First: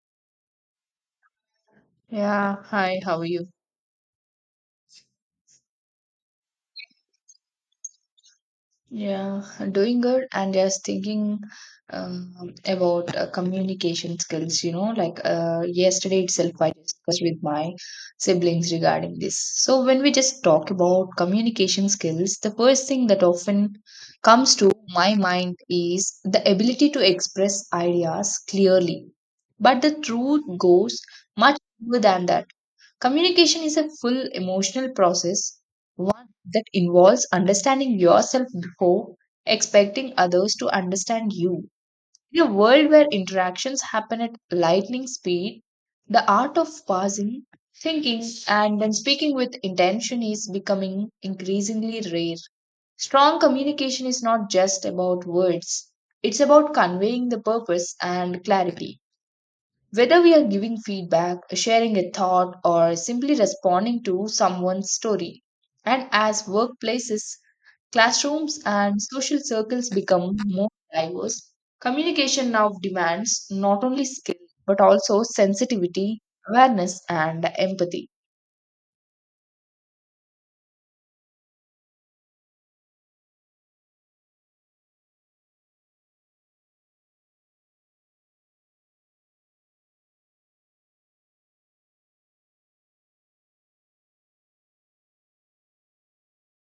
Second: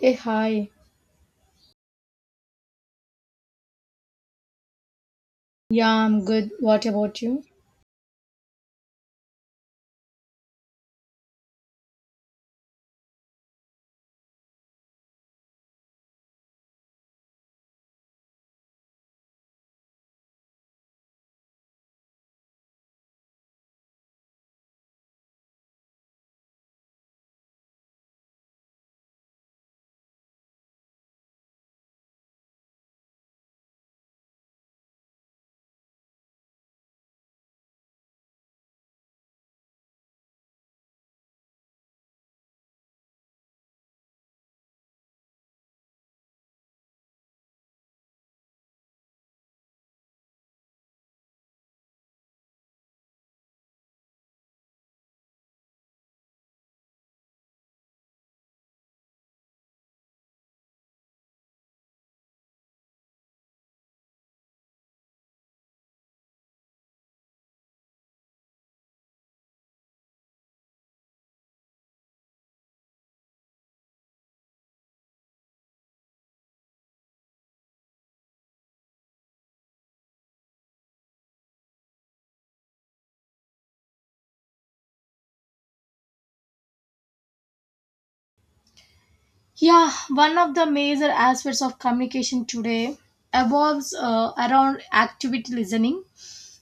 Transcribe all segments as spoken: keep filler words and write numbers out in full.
Hey, hi. Yeah, hi, how are you? Yeah, I'm good. What about you? Yeah, doing good and just thinking um, about uh, communication skills, you know, like uh, yesterday itself I discussed with my siblings regarding this. So when we just talk about communication skills, the first thing that often comes to my mind is the ability to express ideas clearly. But the truth goes much deeper than that. Communication is a full emotional process, one that involves understanding yourself before expecting others to understand you. In a world where interactions happen at lightning speed, the art of pausing, thinking, and then speaking with intention is becoming increasingly rare. Strong communication is not just about words, it's about conveying the purpose and clarity. Whether we are giving feedback, sharing a thought, or simply responding to someone's story. And as workplaces, classrooms, and social circles become more diverse, communication now demands not only skill but also sensitivity, awareness, and empathy. Yeah, one of the major aspects of communication today evolves uh, around activity listening,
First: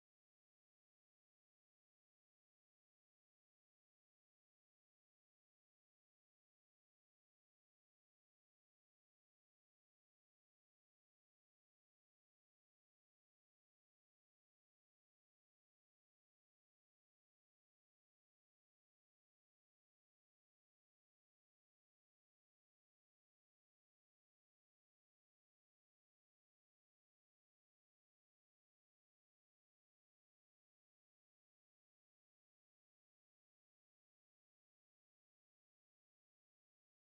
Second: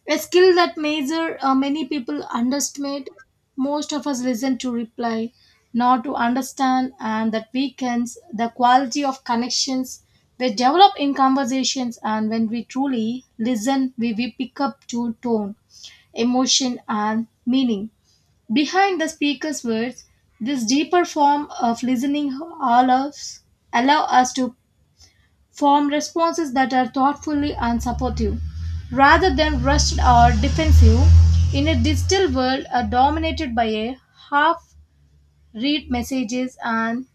a skill that major uh, many people underestimate. Most of us listen to reply, not to understand, and that weakens the quality of connections we develop in conversations. And when we truly listen, we, we pick up to tone, emotion, and meaning. Behind the speaker's words, this deeper form of listening allows, allow us to form responses that are thoughtfully and supportive, rather than rushed or defensive. In a digital world uh, dominated by a half-read messages and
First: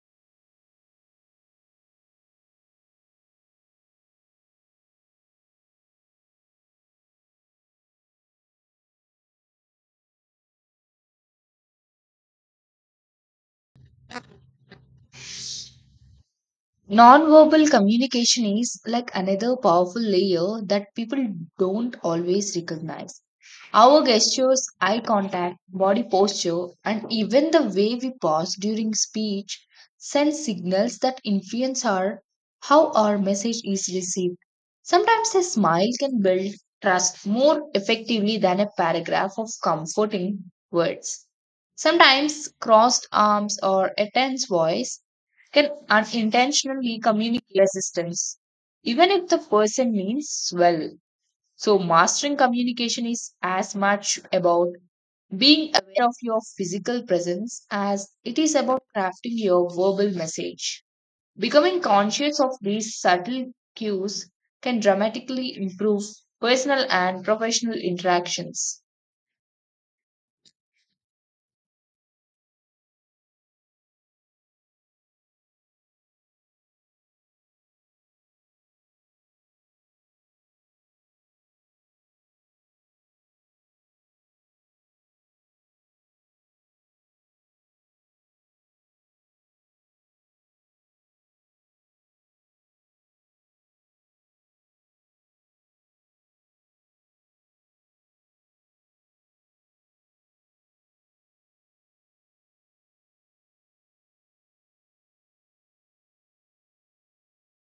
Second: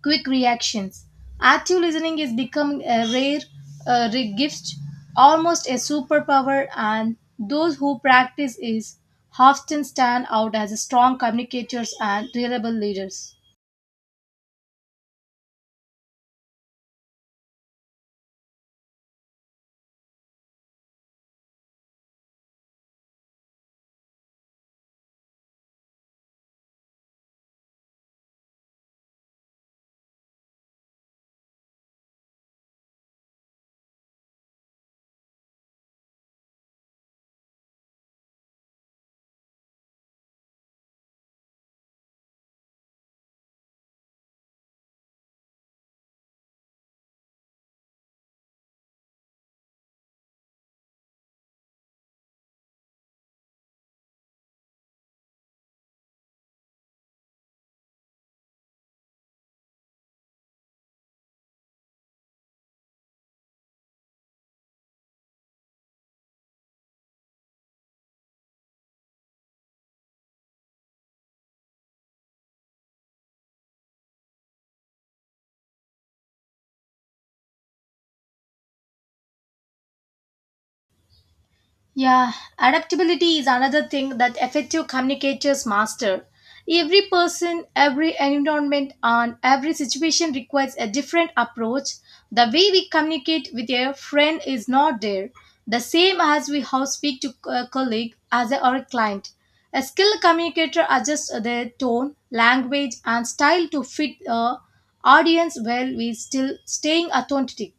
quick reactions. Active listening is becoming a rare uh, re- gift, almost a superpower, and those who practice is often stand out as strong communicators and reliable leaders. Nonverbal communication is like another powerful layer that people don't always recognize. Our gestures, eye contact, body posture, and even the way we pause during speech send signals that influence our how our message is received. Sometimes a smile can build trust more effectively than a paragraph of comforting words. Sometimes crossed arms or a tense voice can unintentionally communicate resistance, even if the person means well. So, mastering communication is as much about being aware of your physical presence as it is about crafting your verbal message. Becoming conscious of these subtle cues can dramatically improve personal and professional interactions. Yeah, adaptability is another thing that effective communicators master. Every person, every environment, and every situation requires a different approach. The way we communicate with a friend is not there, the same as we how speak to a colleague as a, or a client. A skilled communicator adjusts their tone, language, and style to fit uh, audience while we still staying authentic.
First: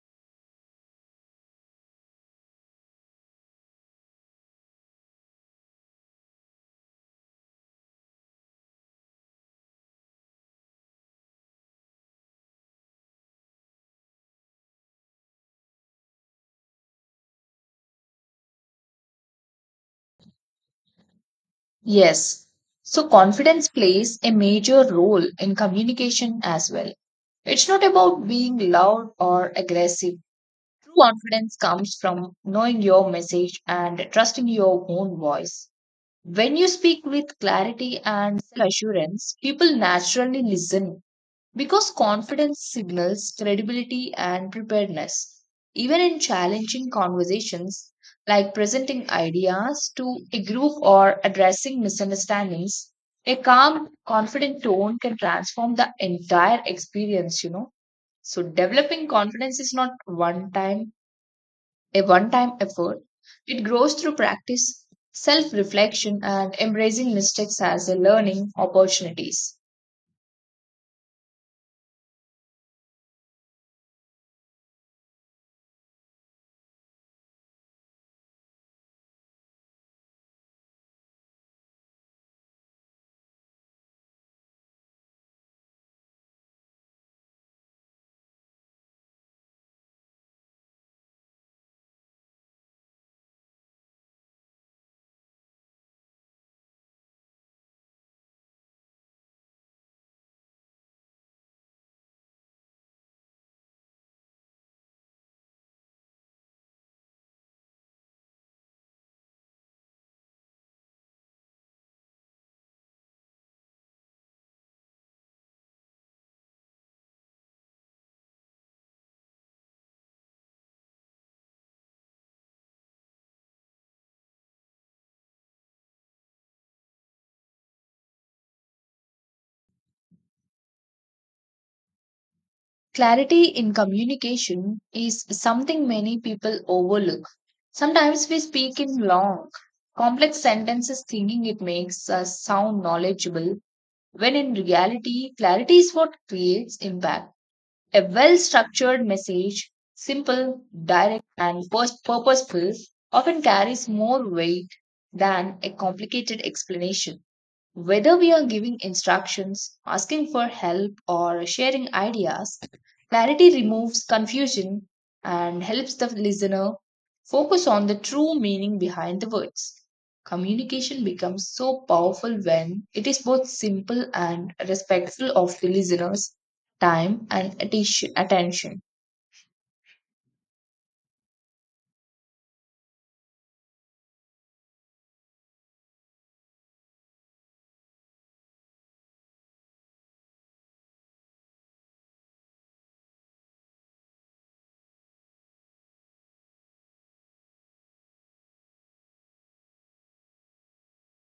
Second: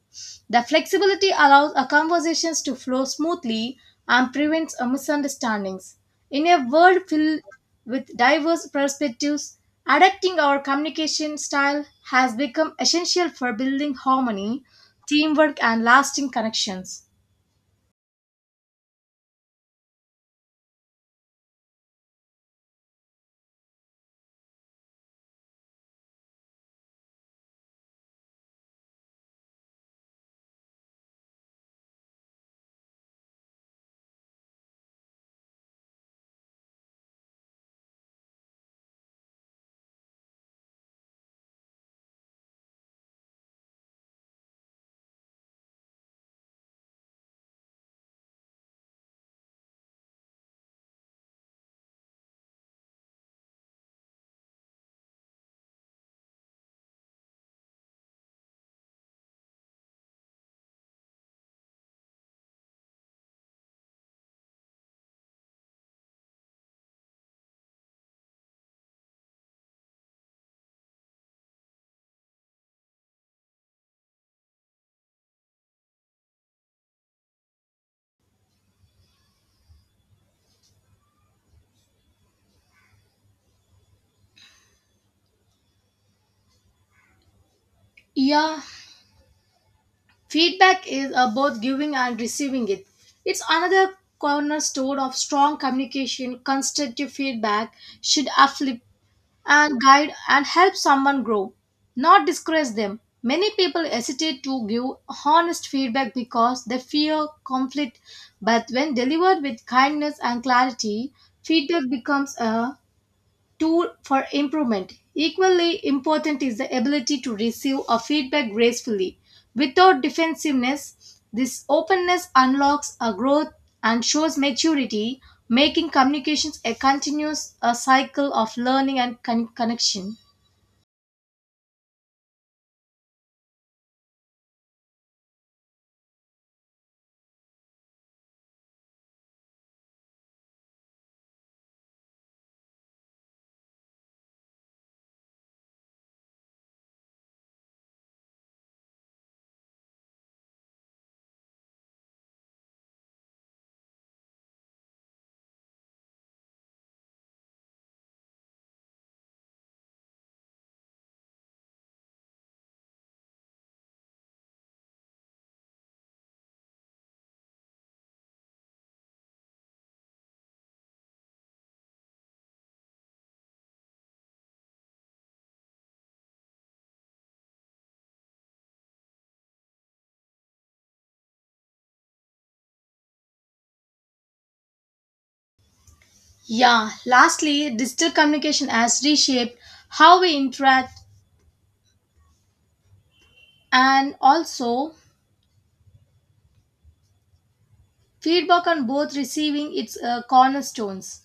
The flexibility allows our conversations to flow smoothly and prevents a misunderstandings. In a world filled with diverse perspectives, adapting our communication style has become essential for building harmony, teamwork, and lasting connections. Yes. So confidence plays a major role in communication as well. It's not about being loud or aggressive. True confidence comes from knowing your message and trusting your own voice. When you speak with clarity and assurance, people naturally listen because confidence signals credibility and preparedness. Even in challenging conversations, like presenting ideas to a group or addressing misunderstandings, a calm, confident tone can transform the entire experience, you know. So, developing confidence is not one time a one time effort. It grows through practice, self reflection, and embracing mistakes as a learning opportunities. Yeah, feedback is about giving and receiving it. It's another cornerstone of strong communication. Constructive feedback should uplift and guide and help someone grow, not discourage them. Many people hesitate to give honest feedback because they fear conflict, but when delivered with kindness and clarity, feedback becomes a tool for improvement. Equally important is the ability to receive a feedback gracefully. Without defensiveness, this openness unlocks a growth and shows maturity, making communications a continuous a cycle of learning and con- connection. Clarity in communication is something many people overlook. Sometimes we speak in long, complex sentences thinking it makes us sound knowledgeable, when in reality, clarity is what creates impact. A well structured message, simple, direct, and pers- purposeful, often carries more weight than a complicated explanation. Whether we are giving instructions, asking for help, or sharing ideas, clarity removes confusion and helps the listener focus on the true meaning behind the words. Communication becomes so powerful when it is both simple and respectful of the listener's time and atti- attention. Yeah, lastly, digital communication has reshaped how we interact and also feedback on both receiving its uh, cornerstones.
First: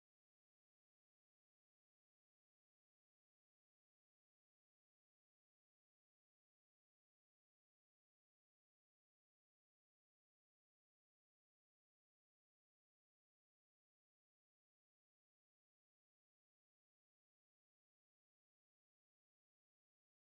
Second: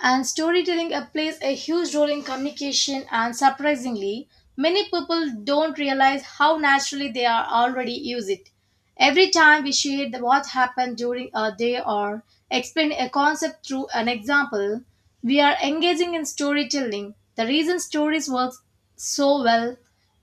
And storytelling uh, plays a huge role in communication and surprisingly many people don't realize how naturally they are already use it every time we share the, what happened during a day or explain a concept through an example, we are engaging in storytelling. The reason stories work so well,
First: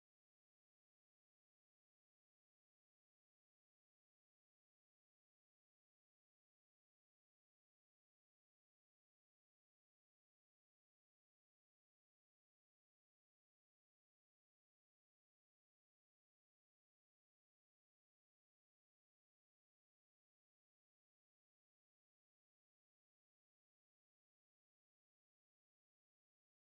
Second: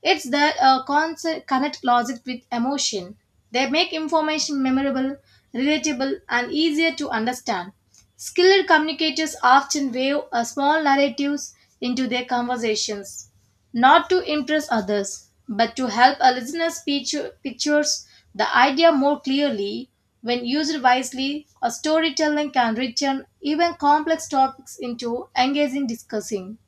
it's that uh, concept connect logic with emotion. They make information memorable, relatable and easier to understand. Skilled communicators often weave a small narratives into their conversations, not to impress others, but to help a listener's picture, pictures the idea more clearly. When used wisely, a storytelling can return even complex topics into engaging discussing.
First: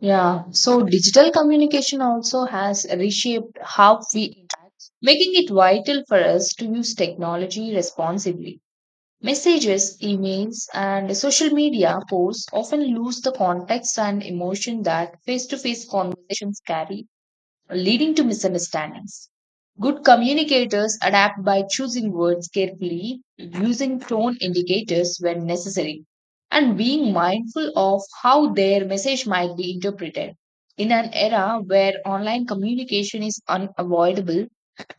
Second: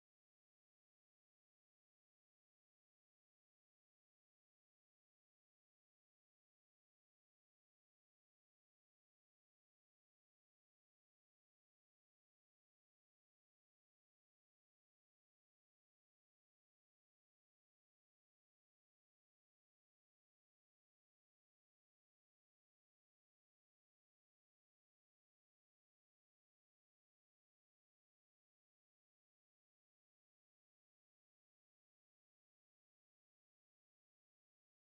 Yeah, so digital communication also has reshaped how we interact, making it vital for us to use technology responsibly. Messages, emails, and social media posts often lose the context and emotion that face to face conversations carry, leading to misunderstandings. Good communicators adapt by choosing words carefully, using tone indicators when necessary, and being mindful of how their message might be interpreted. In an era where online communication is unavoidable,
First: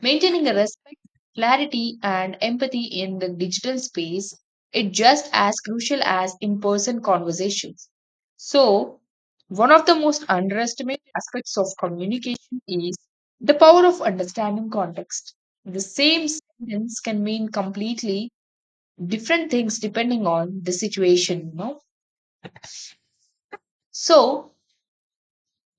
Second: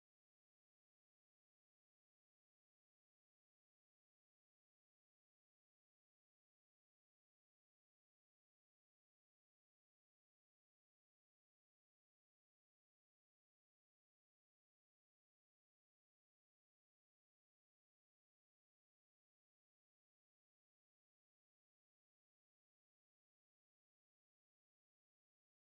maintaining a respect, clarity, and empathy in the digital space is just as crucial as in person conversations. So, one of the most underestimated aspects of communication is the power of understanding context. The same sentence can mean completely different things depending on the situation, you know. So,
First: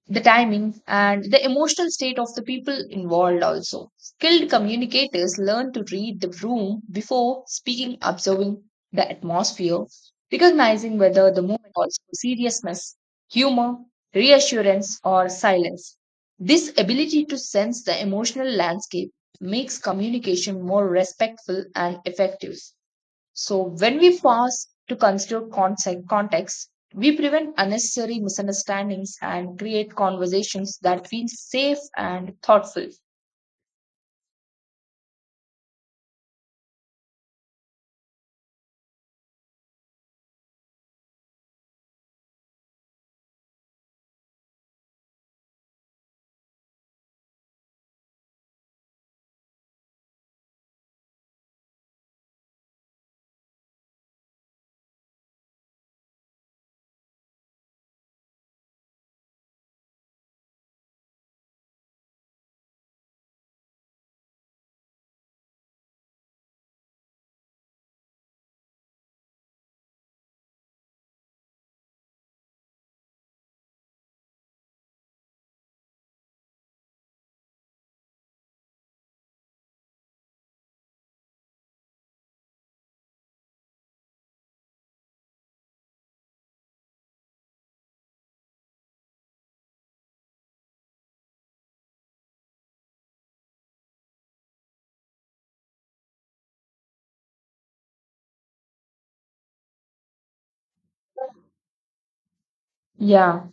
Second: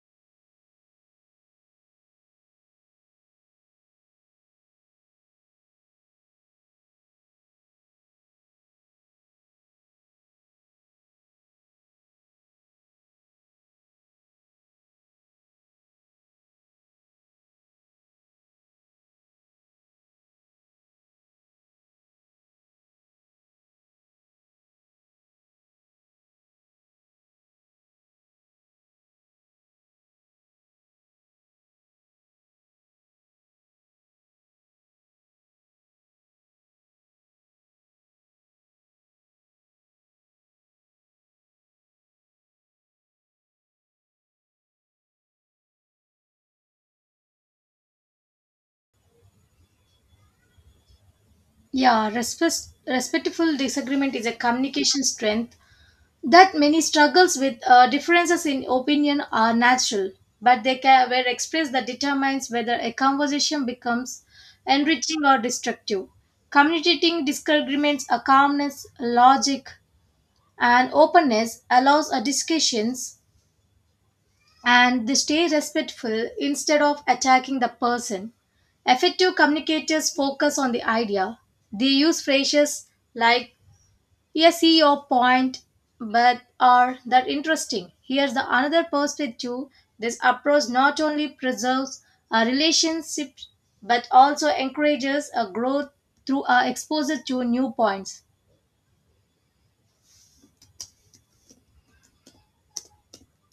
the timing and the emotional state of the people involved also skilled communicators learn to read the room before speaking observing the atmosphere recognizing whether the moment calls for seriousness, humor, reassurance, or silence. This ability to sense the emotional landscape makes communication more respectful and effective. So when we pause to consider concept, context, we prevent unnecessary misunderstandings and create conversations that feel safe and thoughtful. Yeah, respect, respectful disagreement is a communication strength that many struggles with. Uh, differences in opinion are natural, but they can, were expressed that determines whether a conversation becomes enriching or destructive. Communicating disagreements, a calmness, logic, and openness allows a discussions and they stay respectful instead of attacking the person. Effective communicators focus on the idea. They use phrases like, yeah, see your point, but are that interesting. Here's the another perspective. This approach not only preserves our relationships but also encourages a growth through our exposure to new points. Yeah.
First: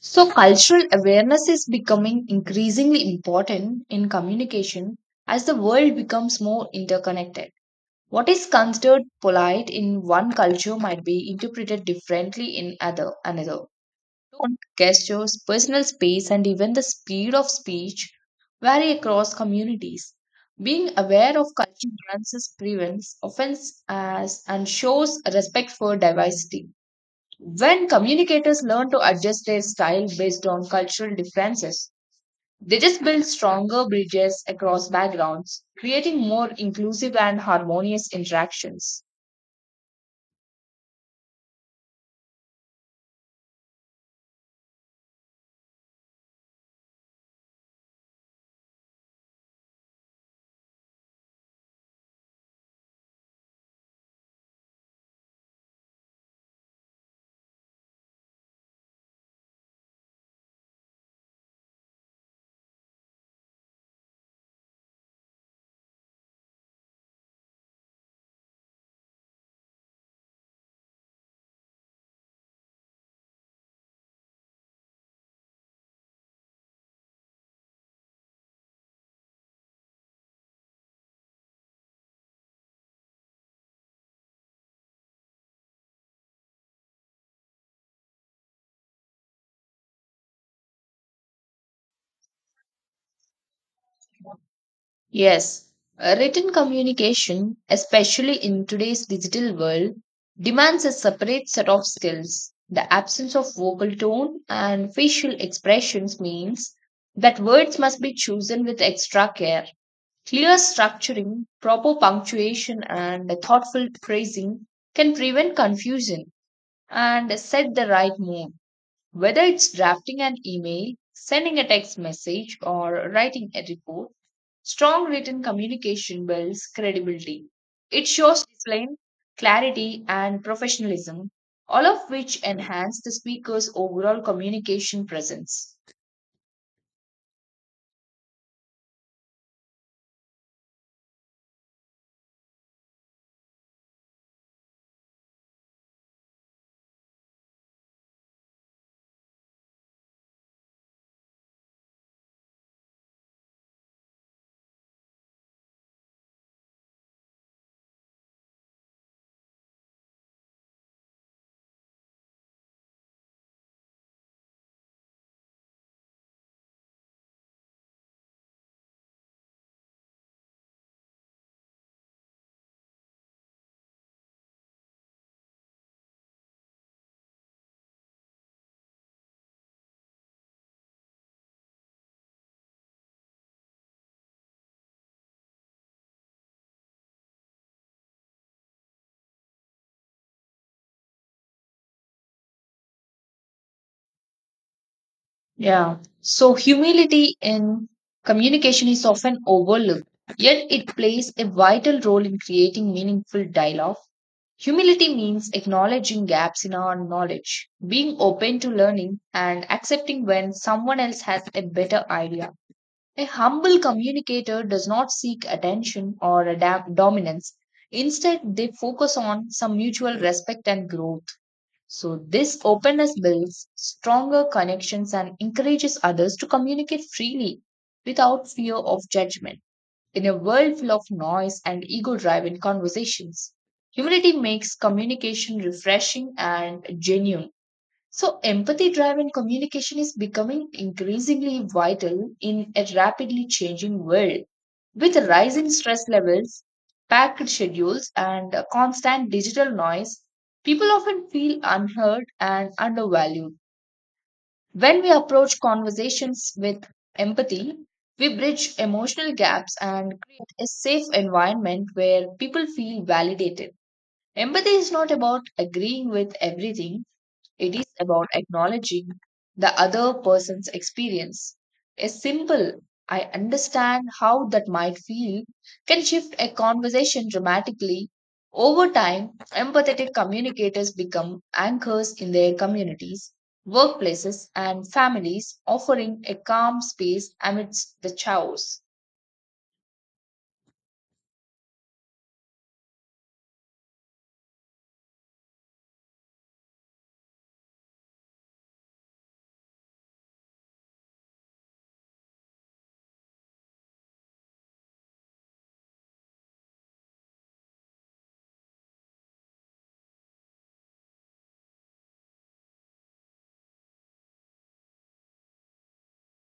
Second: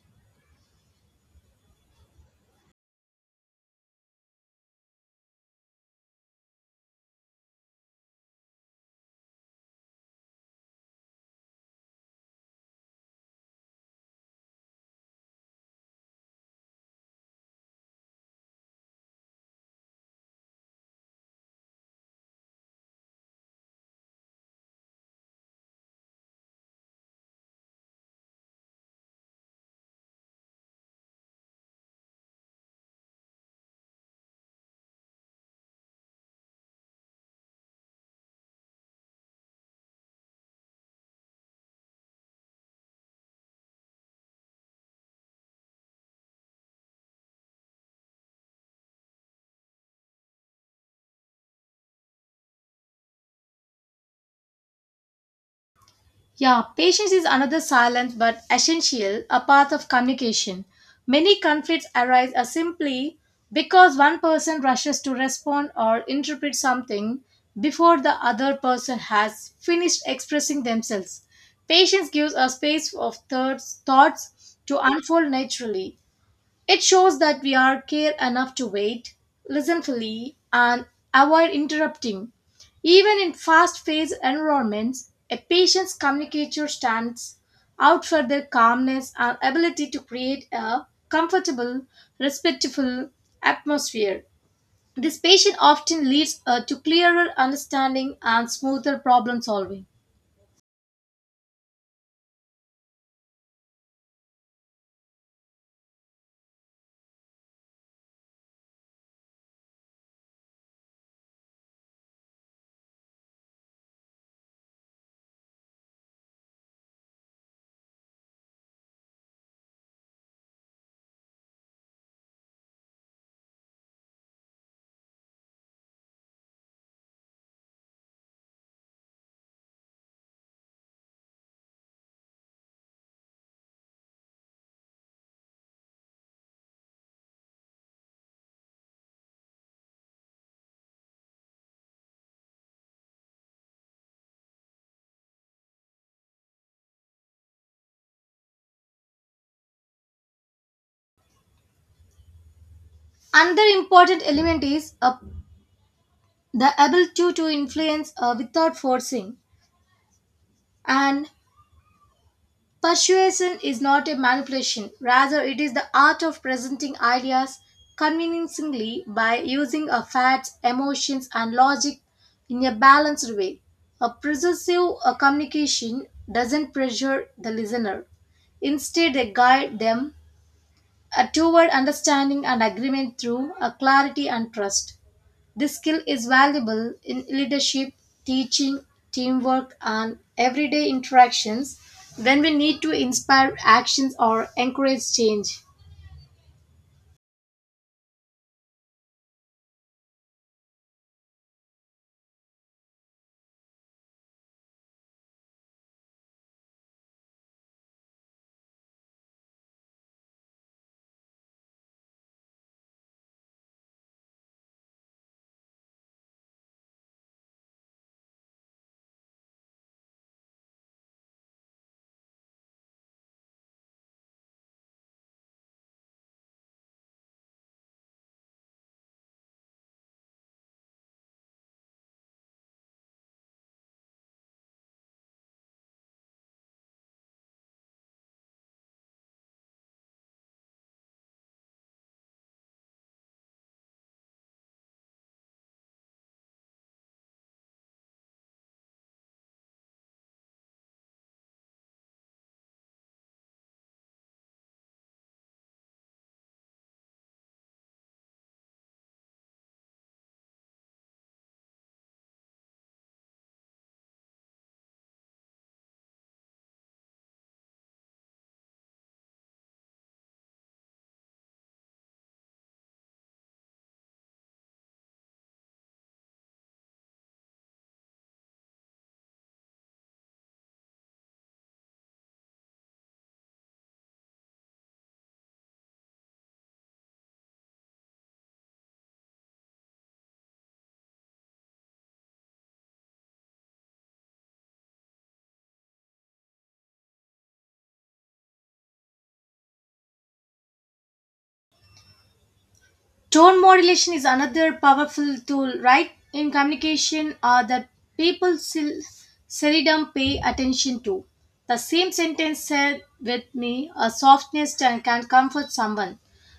So, cultural awareness is becoming increasingly important in communication as the world becomes more interconnected. What is considered polite in one culture might be interpreted differently in other another. Tone, gestures, personal space, and even the speed of speech vary across communities. Being aware of cultural nuances prevents offense as and shows respect for diversity. When communicators learn to adjust their style based on cultural differences, they just build stronger bridges across backgrounds, creating more inclusive and harmonious interactions. Yeah, patience is another silent but essential a part of communication. Many conflicts arise are simply because one person rushes to respond or interpret something before the other person has finished expressing themselves. Patience gives a space of thirds, thoughts to unfold naturally. It shows that we are care enough to wait, listen fully, and avoid interrupting. Even in fast-paced environments, a patient's communicator stands out for their calmness and ability to create a comfortable, respectful atmosphere. This patient Yes, often uh, leads written uh, to clearer communication, understanding especially and in smoother today's problem digital solving. world, demands a separate set of skills. The absence of vocal tone and facial expressions means that words must be chosen with extra care. Clear structuring, proper punctuation, and thoughtful phrasing can prevent confusion and set the right mood. Whether it's drafting an email, sending a text message, or writing a report, strong written communication builds credibility. It shows discipline, clarity, and professionalism, all of which enhance the speaker's overall communication presence. Another important element is uh, the ability to influence uh, without forcing. And persuasion is not a manipulation, rather, it is the art of presenting ideas convincingly by using a facts, emotions, and logic in a balanced way. A persuasive uh, communication doesn't pressure the listener. Instead, they guide them uh, toward understanding and agreement through a clarity and trust. This skill is valuable in leadership, teaching, teamwork, and everyday interactions when we need to inspire actions or encourage change. Yeah. So, humility in communication is often overlooked, yet, it plays a vital role in creating meaningful dialogue. Humility means acknowledging gaps in our knowledge, being open to learning, and accepting when someone else has a better idea. A humble communicator does not seek attention or adapt dominance. Instead, they focus on some mutual respect and growth. So, this openness builds stronger connections and encourages others to communicate freely without fear of judgment. In a world full of noise and ego driven conversations, humility makes communication refreshing and genuine. So, empathy driven communication is becoming increasingly vital in a rapidly changing world. With rising stress levels, packed schedules, and constant digital noise, people often feel unheard and undervalued. When we approach conversations with empathy, we bridge emotional gaps and create a safe environment where people feel validated. Empathy is not about agreeing with everything, it is about acknowledging the other person's experience. A simple, I understand how that might feel, can shift a conversation dramatically. Over time, empathetic communicators become anchors in their communities, workplaces, and families, offering a calm space amidst the chaos. Tone modulation is another powerful tool, right, in communication uh, that people sel- seldom pay attention to. The same sentence said with me, a softness can can comfort someone,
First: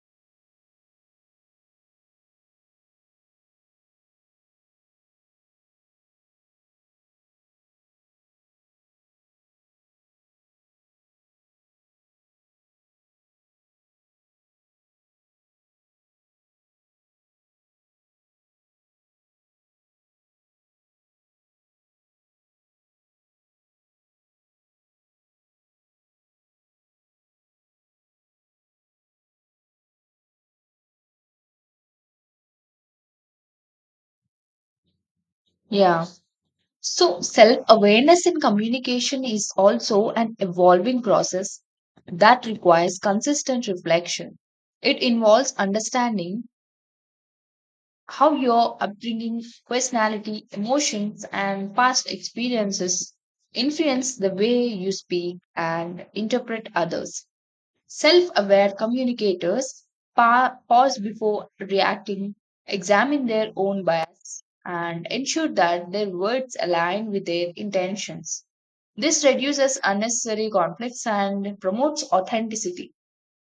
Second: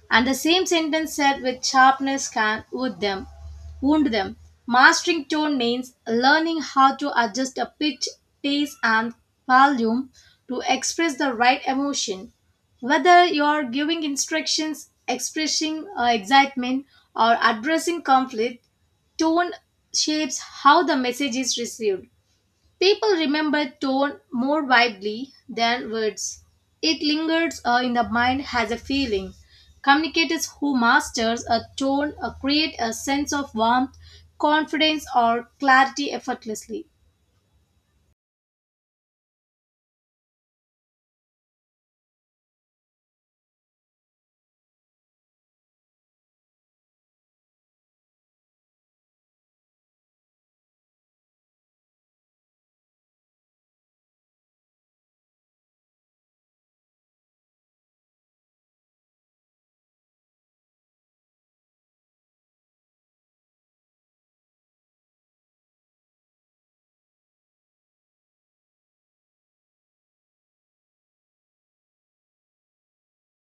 and the same sentence said with sharpness can wound them. Wound them. Mastering tone means learning how to adjust a pitch, pace, and volume to express the right emotion. Whether you're giving instructions, expressing uh, excitement, or addressing conflict, tone shapes how the message is received. People remember tone more widely than words. It lingers uh, in the mind as a feeling. Communicators who masters a tone uh, create a sense of warmth, confidence, or Yeah. clarity effortlessly. So, self awareness in communication is also an evolving process that requires consistent reflection. It involves understanding how your upbringing, personality, emotions, and past experiences influence the way you speak and interpret others. Self aware communicators pa- pause before reacting, examine their own bias, and ensure that their words align with their intentions. This reduces unnecessary conflicts and promotes authenticity.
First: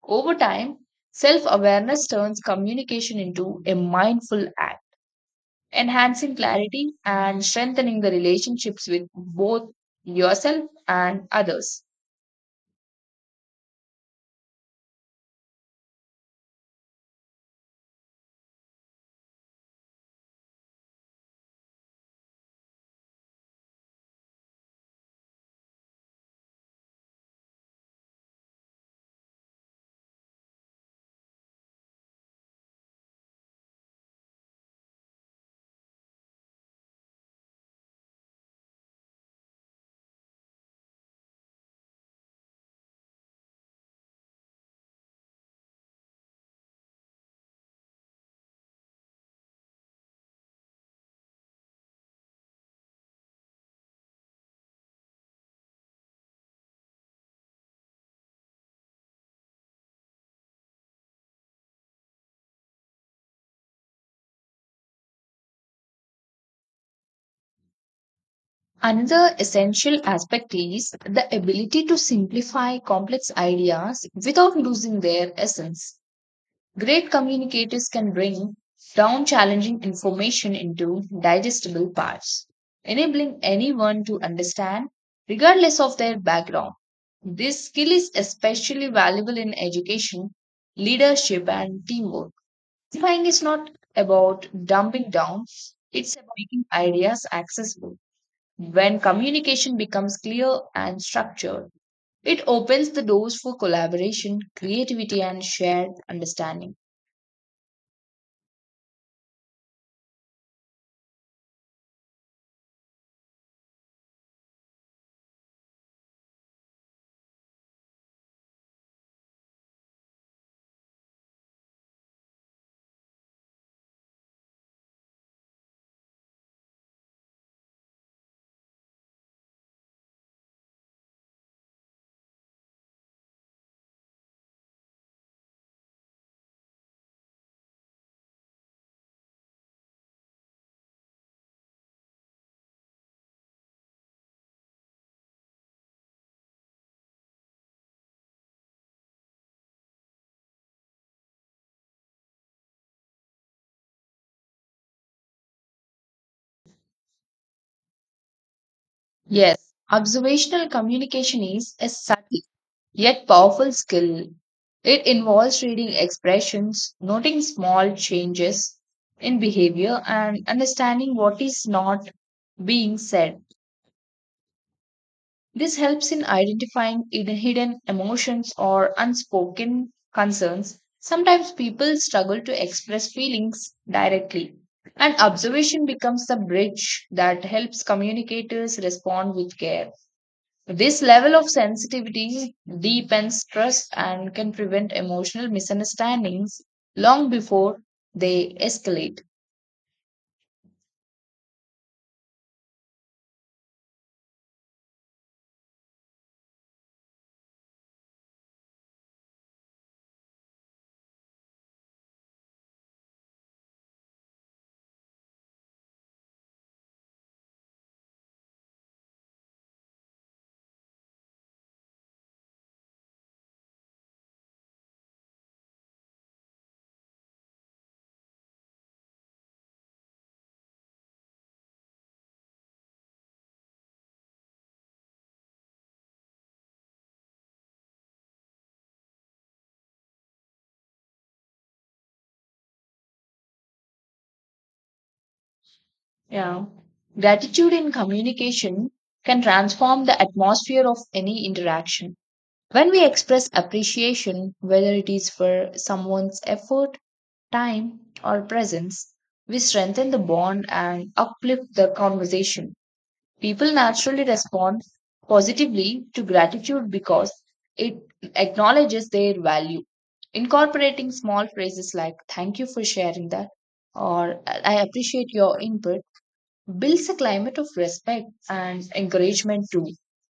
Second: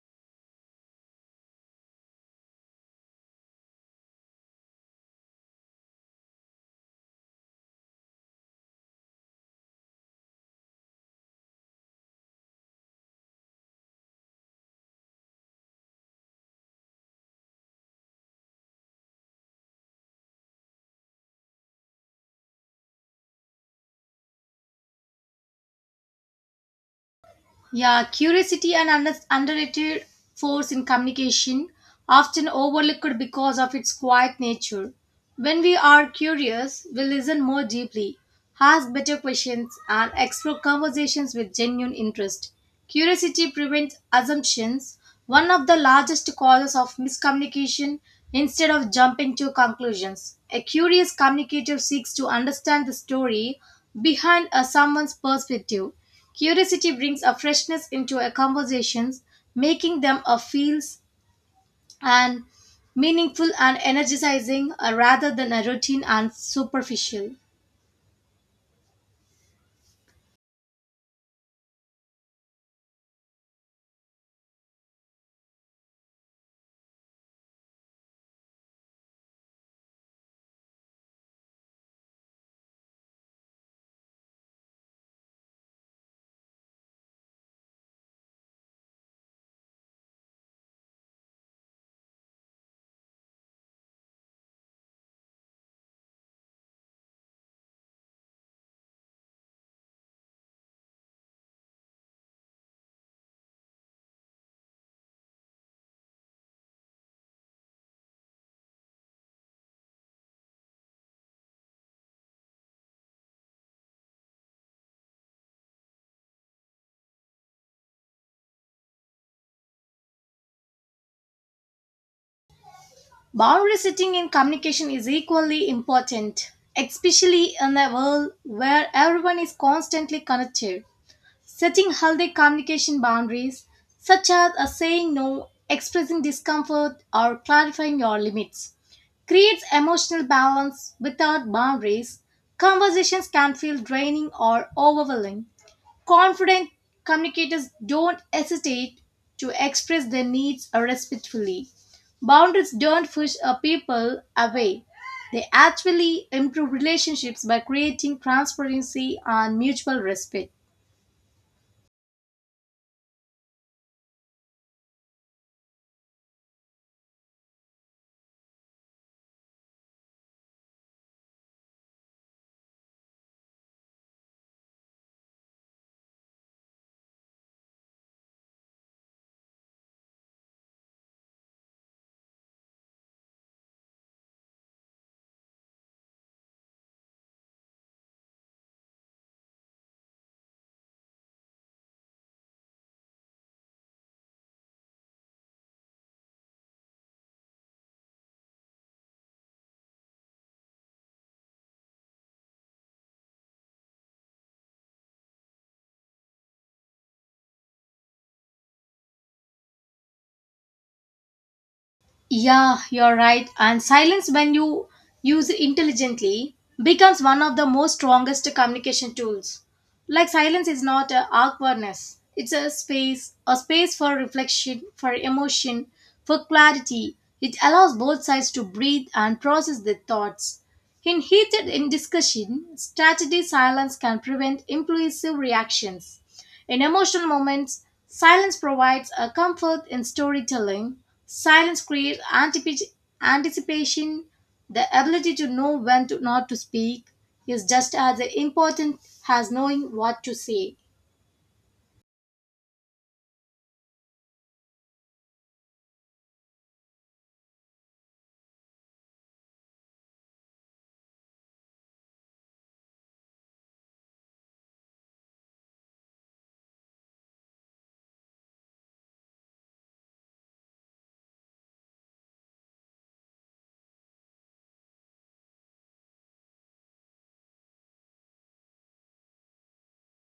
Over time, self awareness turns communication into a mindful act, enhancing clarity and strengthening the relationships with both yourself and others. Yeah, curiosity an under- underrated force in communication, often overlooked because of its quiet nature. When we are curious, we listen more deeply, ask better questions, and explore conversations with genuine interest. Curiosity prevents assumptions, one of the largest causes of miscommunication, instead of jumping to conclusions. A curious communicator seeks to understand the story behind a someone's perspective. Curiosity brings a freshness into a conversations, making them a feels and meaningful and energizing, uh, rather than a routine and superficial. Another essential aspect is the ability to simplify complex ideas without losing their essence. Great communicators can bring down challenging information into digestible parts, enabling anyone to understand regardless of their background. This skill is especially valuable in education, leadership, and teamwork. Simplifying is not about dumbing down, it's about making ideas accessible when communication becomes clear and structured, it opens the doors for collaboration, creativity, and shared understanding. Boundary setting in communication is equally important, especially in a world where everyone is constantly connected. Setting healthy communication boundaries, such as a saying no, expressing discomfort, or clarifying your limits, creates emotional balance without boundaries. Conversations can feel draining or overwhelming. Confident communicators don't hesitate to express their needs respectfully. Boundaries don't push a people away. They actually improve relationships by creating transparency and Yes, mutual respect. observational communication is a subtle yet powerful skill. It involves reading expressions, noting small changes in behavior, and understanding what is not being said. This helps in identifying hidden hidden emotions or unspoken concerns. Sometimes people struggle to express feelings directly, and observation becomes the bridge that helps communicators respond with care. This level of sensitivity deepens trust and can prevent emotional misunderstandings long before they escalate. Yeah, you're right. And silence, when you use it intelligently, becomes one of the most strongest communication tools. Like silence is not a awkwardness; it's a space, a space for reflection, for emotion, for clarity. It allows both sides to breathe and process their thoughts. In heated in discussion, strategy silence can prevent impulsive reactions. In emotional moments, silence provides a comfort in storytelling. Silence creates antip- anticipation, the ability to know when to not to Yeah. speak is Gratitude in just as communication important can as knowing transform the what to say. atmosphere of any interaction. When we express appreciation, whether it is for someone's effort, time, or presence, we strengthen the bond and uplift the conversation. People naturally respond positively to gratitude because it acknowledges their value. Incorporating small phrases like, "Thank you for sharing that," or "I appreciate your input" builds a climate of respect and encouragement too.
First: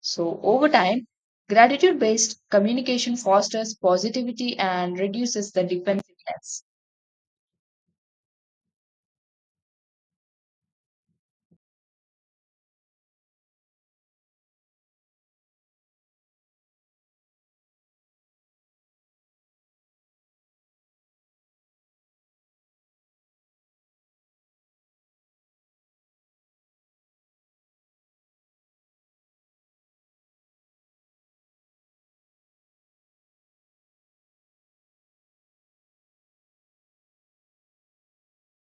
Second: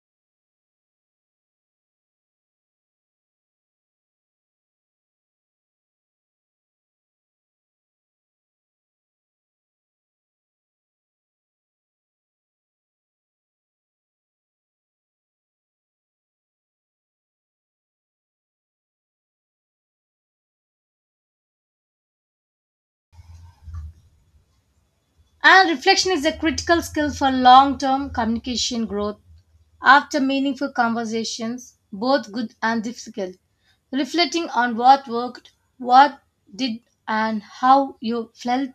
So, over time, gratitude based communication fosters positivity and reduces the defensiveness. And reflection is a critical skill for long term communication growth. After meaningful conversations, both good and difficult, reflecting on what worked, what did, and how you felt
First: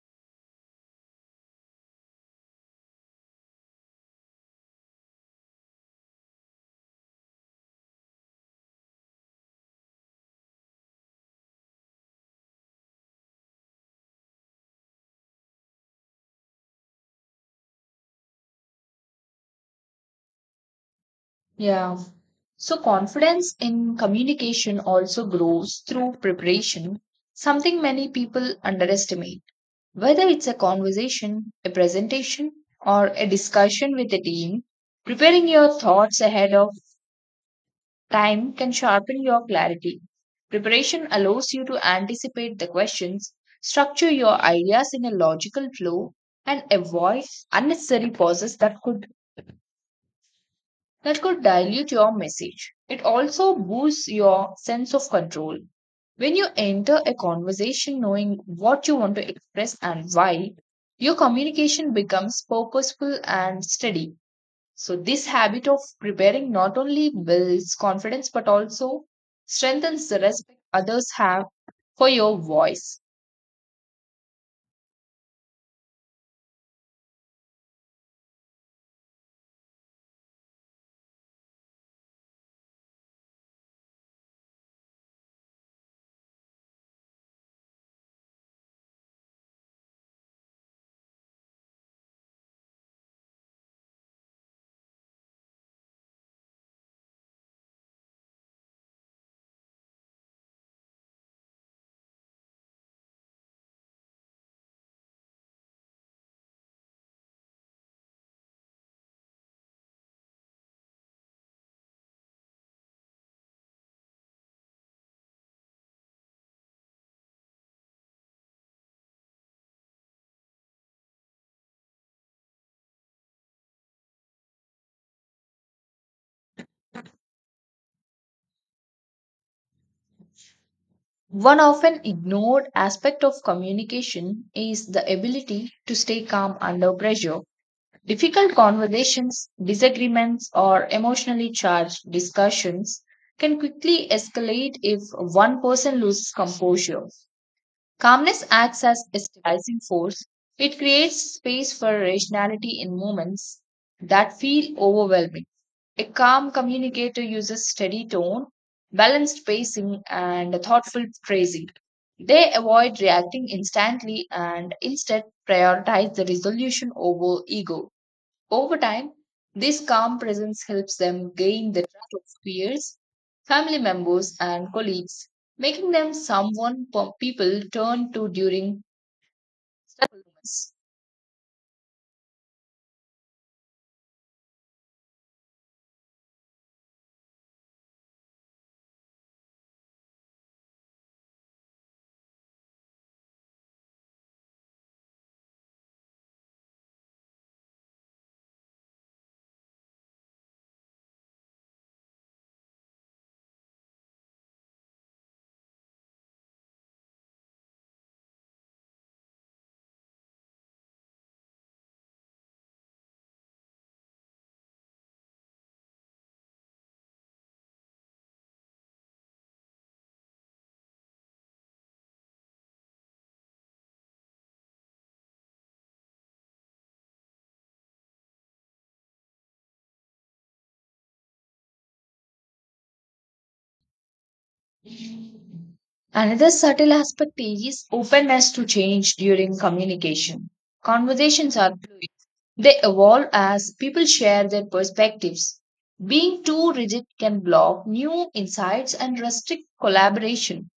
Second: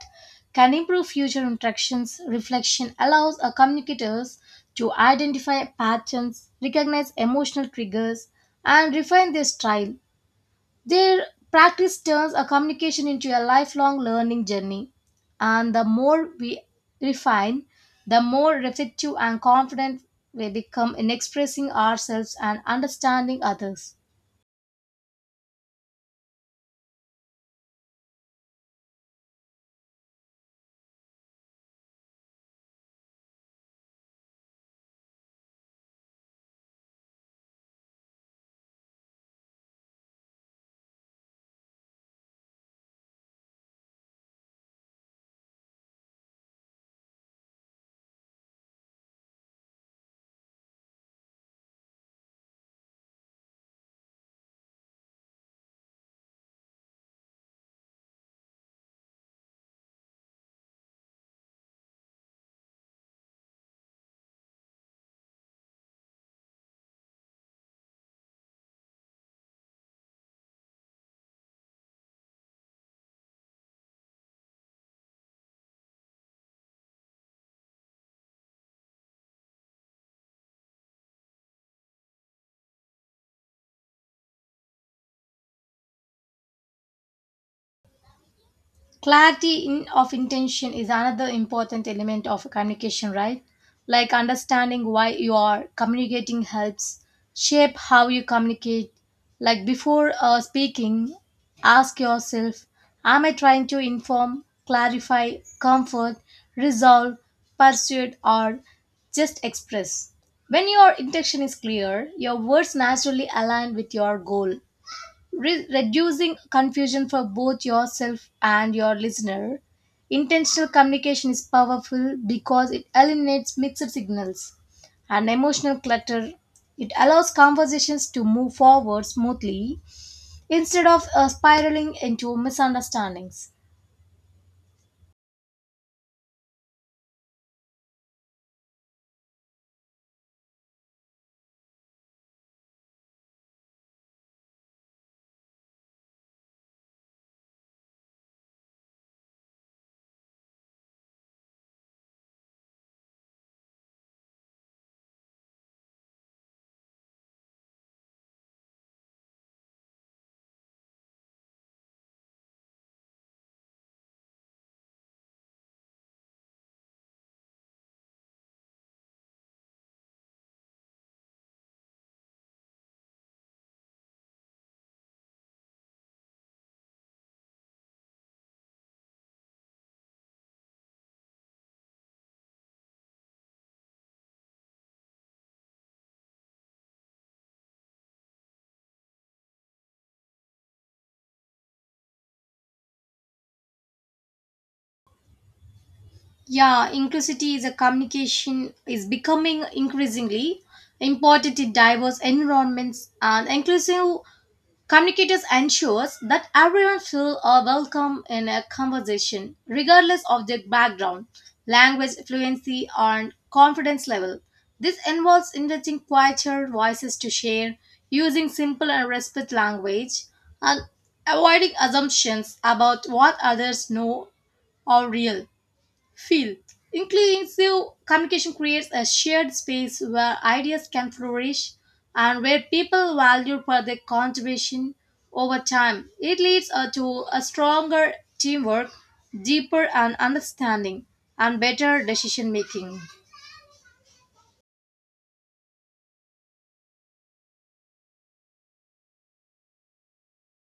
can improve future interactions. Reflection allows our communicators to identify patterns, recognize emotional triggers, and refine their style. Their practice turns a communication into a lifelong learning journey, and the more we refine, the more reflective and confident we become in expressing Yeah. ourselves and So, understanding confidence others. in communication also grows through preparation, something many people underestimate. Whether it's a conversation, a presentation, or a discussion with a team, preparing your thoughts ahead of time can sharpen your clarity. Preparation allows you to anticipate the questions, structure your ideas in a logical flow, and avoid unnecessary pauses that could that could dilute your message. It also boosts your sense of control. When you enter a conversation knowing what you want to express and why, your communication becomes purposeful and steady. So, this habit of preparing not only builds confidence but also strengthens the respect others have for your voice. Clarity in, of intention is another important element of communication, right? Like understanding why you are communicating helps shape how you communicate. Like before uh, speaking, ask yourself, am I trying to inform, clarify, comfort, resolve, persuade, or just express? When your intention is clear, your words naturally align with your goal, re- reducing confusion for both yourself and your listener. Intentional communication is powerful because it eliminates mixed signals and emotional clutter. It allows conversations to move forward smoothly instead of uh, One spiraling often into ignored aspect of misunderstandings. communication is the ability to stay calm under pressure. Difficult conversations, disagreements, or emotionally charged discussions can quickly escalate if one person loses composure. Calmness acts as a stabilizing force. It creates space for rationality in moments that feel overwhelming. A calm communicator uses steady tone, balanced pacing, and thoughtful phrasing. They avoid reacting instantly and instead prioritize the resolution over ego. Over time, this calm presence helps them gain the trust of peers, family members, and colleagues, making them someone po- people turn to during stressful moments. Yeah, inclusivity is a communication is becoming increasingly important in diverse environments and inclusive communicators ensures that everyone feels uh, welcome in a conversation, regardless of their background, language fluency, and confidence level. This involves inviting quieter voices to share, using simple and respect language, and avoiding assumptions about what others know or real. Feel. Inclusive communication creates a shared space where ideas can flourish and where people value for their contribution over time. It Another leads uh, subtle to aspect a is stronger openness to teamwork, change during deeper and communication. understanding, Conversations and are better fluid. decision They making. evolve as people share their perspectives. Being too rigid can block new insights and restrict collaboration.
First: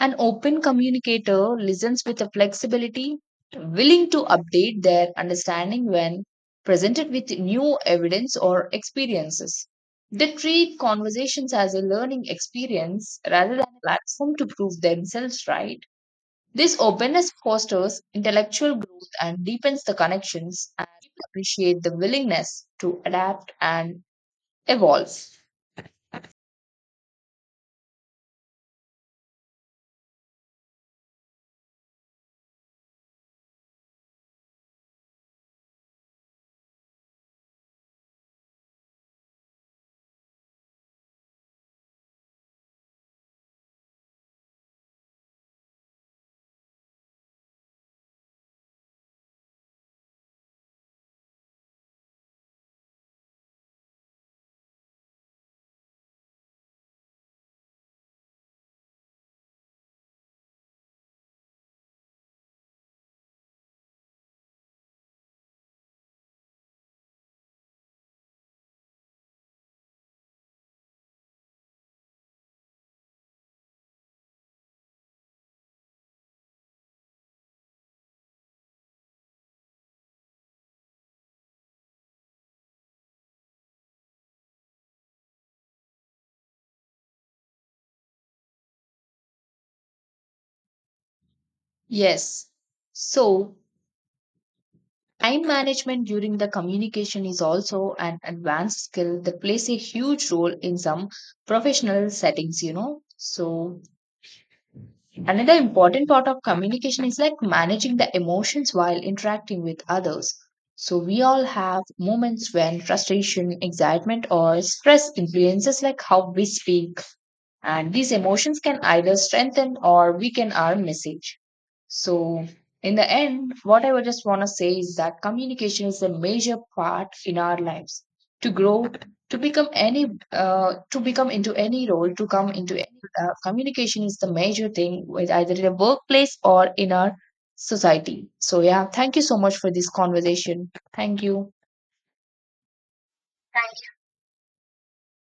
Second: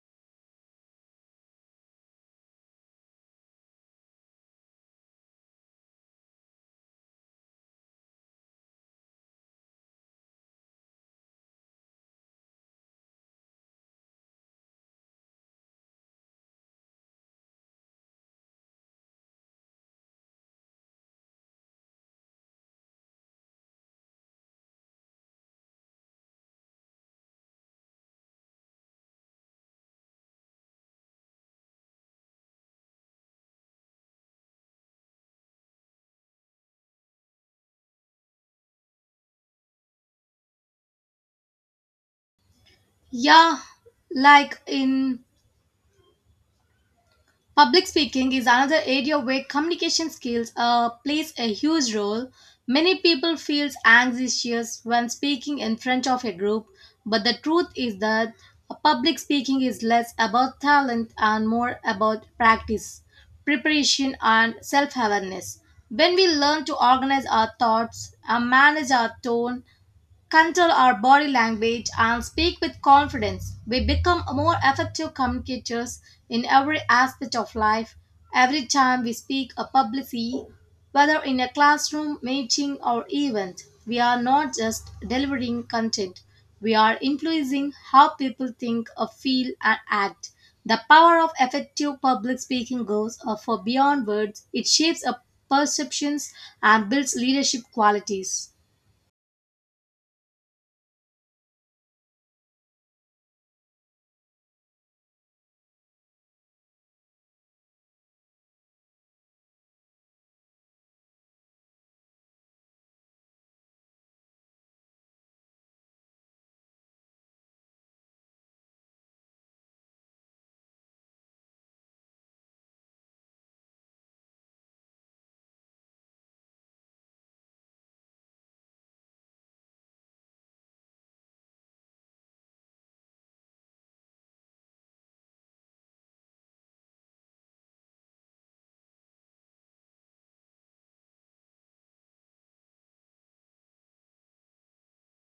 An open communicator listens with a flexibility, willing to update their understanding when presented with new evidence or experiences. They treat conversations as a learning experience rather than a platform to prove themselves right. This openness fosters intellectual growth and deepens the connections and people appreciate the willingness to adapt and evolve. Yeah, like in, public speaking is another area where communication skills uh, plays a huge role. Many people feel anxious when speaking in front of a group, but the truth is that public speaking is less about talent and more about practice, preparation, and self awareness. When we learn to organize our thoughts and manage our tone, control our body language, and speak with confidence, we become more effective communicators in every aspect of life. Every time we speak a publicly, whether in a classroom, meeting, or event, we are not just delivering content, we are influencing how people think, uh, feel, and act. The power of effective public Yes. speaking goes uh, So for beyond words. It shapes our time management perceptions during the and builds communication is leadership also an qualities. advanced skill that plays a huge role in some professional settings, you know. So, another important part of communication is like managing the emotions while interacting with others. So, we all have moments when frustration, excitement, or stress influences like how we speak and these emotions can either strengthen or weaken our message. So, in the end, what I would just want to say is that communication is a major part in our lives. To grow, to become any, uh, to become into any role, to come into any, uh, communication is the major thing with either in a workplace or in our society. So, yeah, thank you so much for this conversation. Thank you.